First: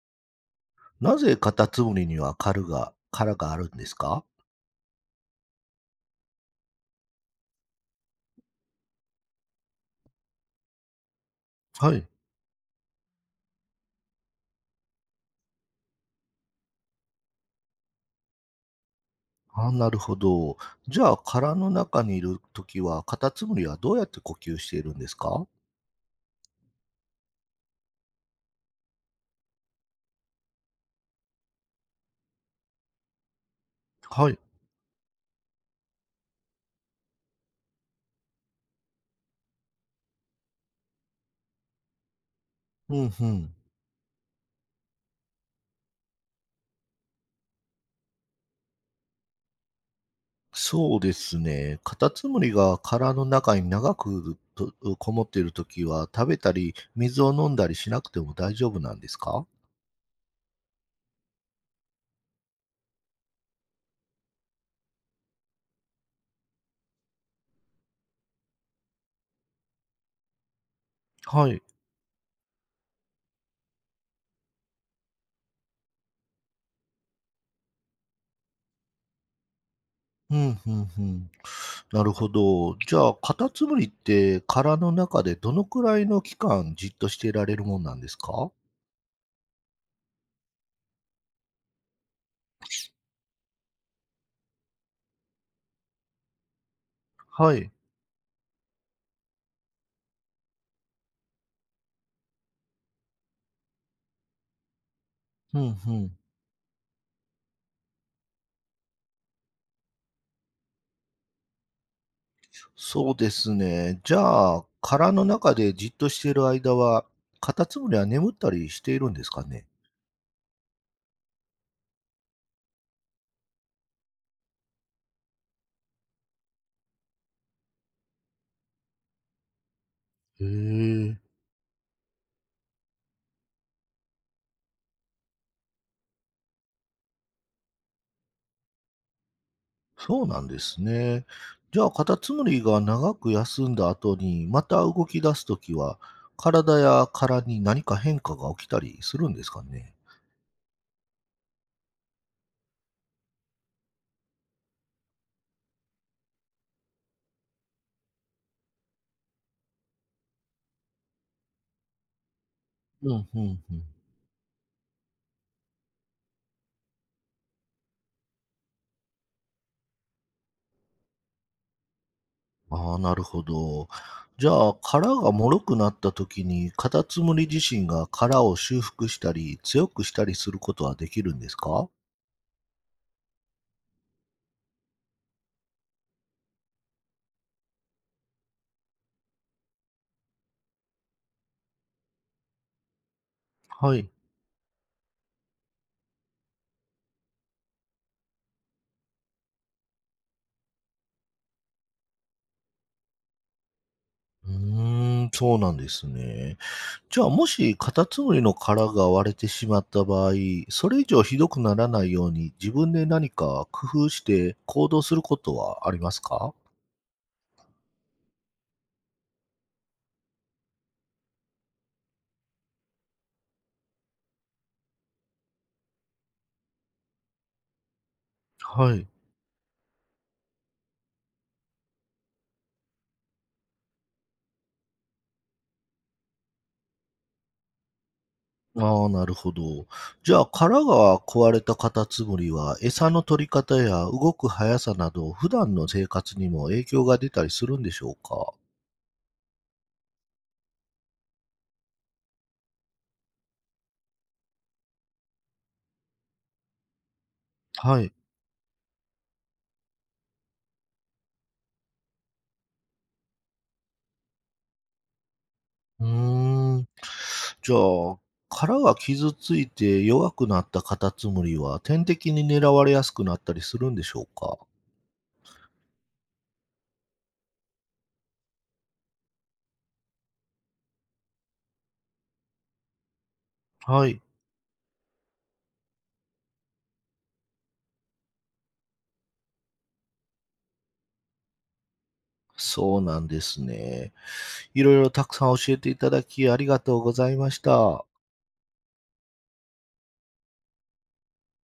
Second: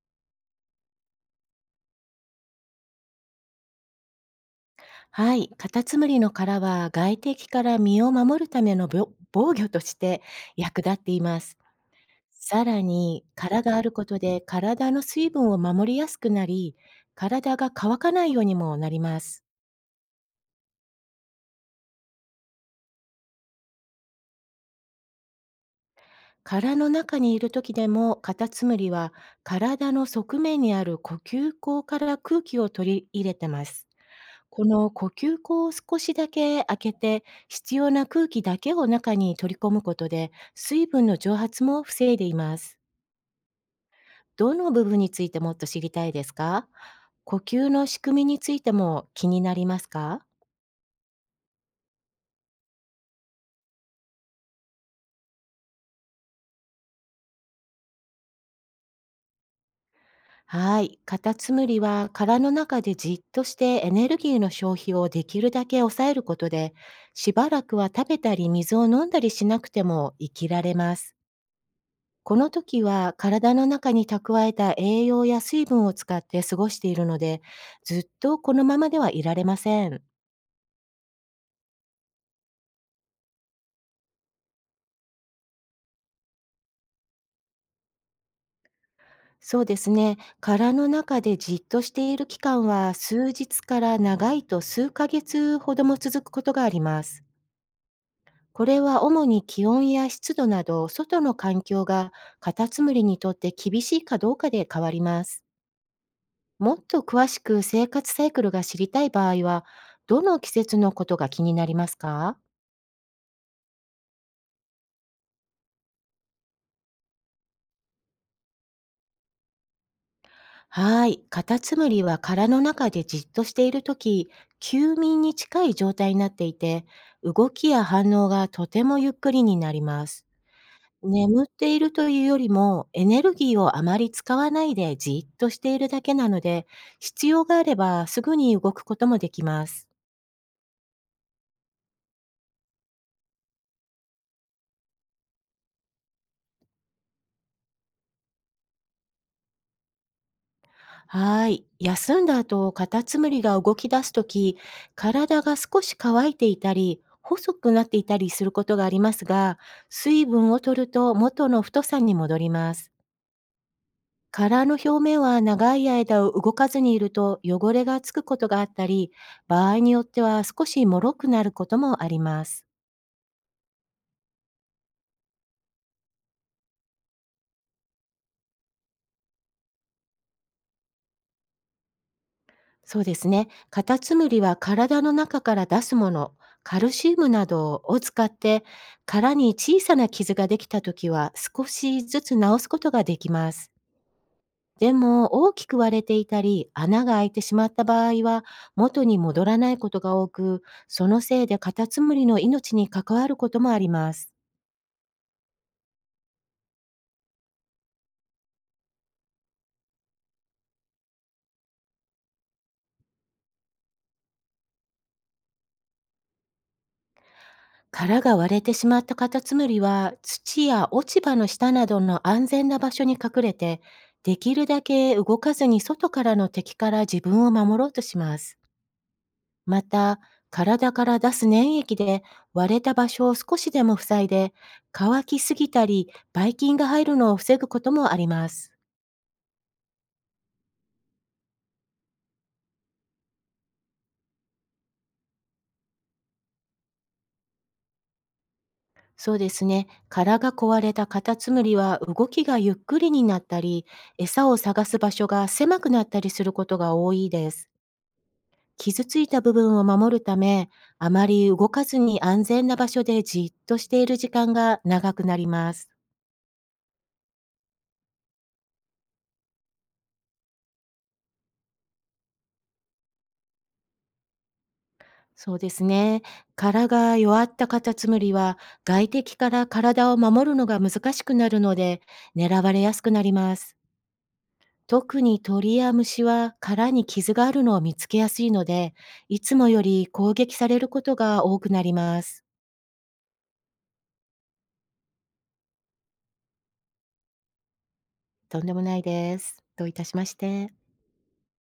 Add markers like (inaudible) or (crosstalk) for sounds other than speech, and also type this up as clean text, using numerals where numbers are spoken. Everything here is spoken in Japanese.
なぜカタツムリには殻があるんですか？はい、カタツムリの殻は外敵から身を守るための防御として (laughs) 役立っています。はい。さらに殻があることで体の水分を守りやすくなり、体が乾かないようにもなります。あー、なるほど。じゃあ、殻の中にいるときは、カタツムリはどうやって呼吸しているんですか？殻の中にいる時でもカタツムリは体の側面にある呼吸孔から空気を取り入れてます。はい。この呼吸口を少しだけ開けて、必要な空気だけを中に取り込むことで、水分の蒸発も防いでいます。うんうん。どの部分についてもっと知りたいですか？呼吸の仕組みについても気になりますか？そうですね。カタツムリが殻の中に長くとこもっているときは、食べたり水を飲んだりしなくても大丈夫なんですか？はい。カタツムリは殻の中でじっとしてエネルギーの消費をできるだけ抑えることで、しばらくは食べたり水を飲んだりしなくても生きられます。はい。この時は体の中に蓄えた栄養や水分を使って過ごしているので、ずっとこのままではいられません。うんうんうん。なるほど。じゃあ、カタツムリって殻の中でどのくらいの期間じっとしていられるもんなんですか？そうですね。殻の中でじっとしている期間は数日から長いと数ヶ月ほども続くことがあります。はい。これは主に気温や湿度など外の環境がカタツムリにとって厳しいかどうかで変わります。ふんふん。もっと詳しく生活サイクルが知りたい場合は、どの季節のことが気になりますか？そうですね。じゃあ、殻の中でじっとしている間は、カタツムリは眠ったりしているんですかね？はい。カタツムリは殻の中でじっとしているとき、休眠に近い状態になっていて、動きや反応がとてもゆっくりになります。へえ。眠っているというよりも、エネルギーをあまり使わないでじっとしているだけなので、必要があればすぐに動くこともできます。そうなんですね。じゃあ、カタツムリが長く休んだ後に、また動き出すときは、体や殻に何か変化が起きたりするんですかね？はい。休んだ後、カタツムリが動き出すとき、体が少し乾いていたり、細くなっていたりすることがありますが、水分を取ると元の太さに戻ります。うん、ふんふん。殻の表面は長い間動かずにいると汚れがつくことがあったり、場合によっては少しもろくなることもあります。ああ、なるほど。じゃあ、殻が脆くなった時に、カタツムリ自身が殻を修復したり、強くしたりすることはできるんですか？そうですね。カタツムリは体の中から出すもの、カルシウムなどを使って、殻に小さな傷ができたときは少しずつ治すことができます。はい。でも、大きく割れていたり、穴が開いてしまった場合は、元に戻らないことが多く、そのせいでカタツムリの命に関わることもあります。うーん、そうなんですね。じゃあ、もしカタツムリの殻が割れてしまった場合、それ以上ひどくならないように自分で何か工夫して行動することはありますか？殻が割れてしまったカタツムリは土や落ち葉の下などの安全な場所に隠れて、できるだけ動かずに外からの敵から自分を守ろうとします。はい。また、体から出す粘液で割れた場所を少しでも塞いで、乾きすぎたりばい菌が入るのを防ぐこともあります。ああ、なるほど。じゃあ、殻が壊れたカタツムリは、餌の取り方や動く速さなど、普段の生活にも影響が出たりするんでしょうか？そうですね、殻が壊れたカタツムリは動きがゆっくりになったり、餌を探す場所が狭くなったりすることが多いです。はい。傷ついた部分を守るため、あまり動かずに安全な場所でじっとしている時間が長くなります。うーん。じゃあ、殻が傷ついて弱くなったカタツムリは、天敵に狙われやすくなったりするんでしょうか？そうですね。殻が弱ったカタツムリは外敵から体を守るのが難しくなるので、狙われやすくなります。はい。特に鳥や虫は殻に傷があるのを見つけやすいので、いつもより攻撃されることが多くなります。そうなんですね。いろいろたくさん教えていただき、ありがとうございました。とんでもないです。どういたしまして。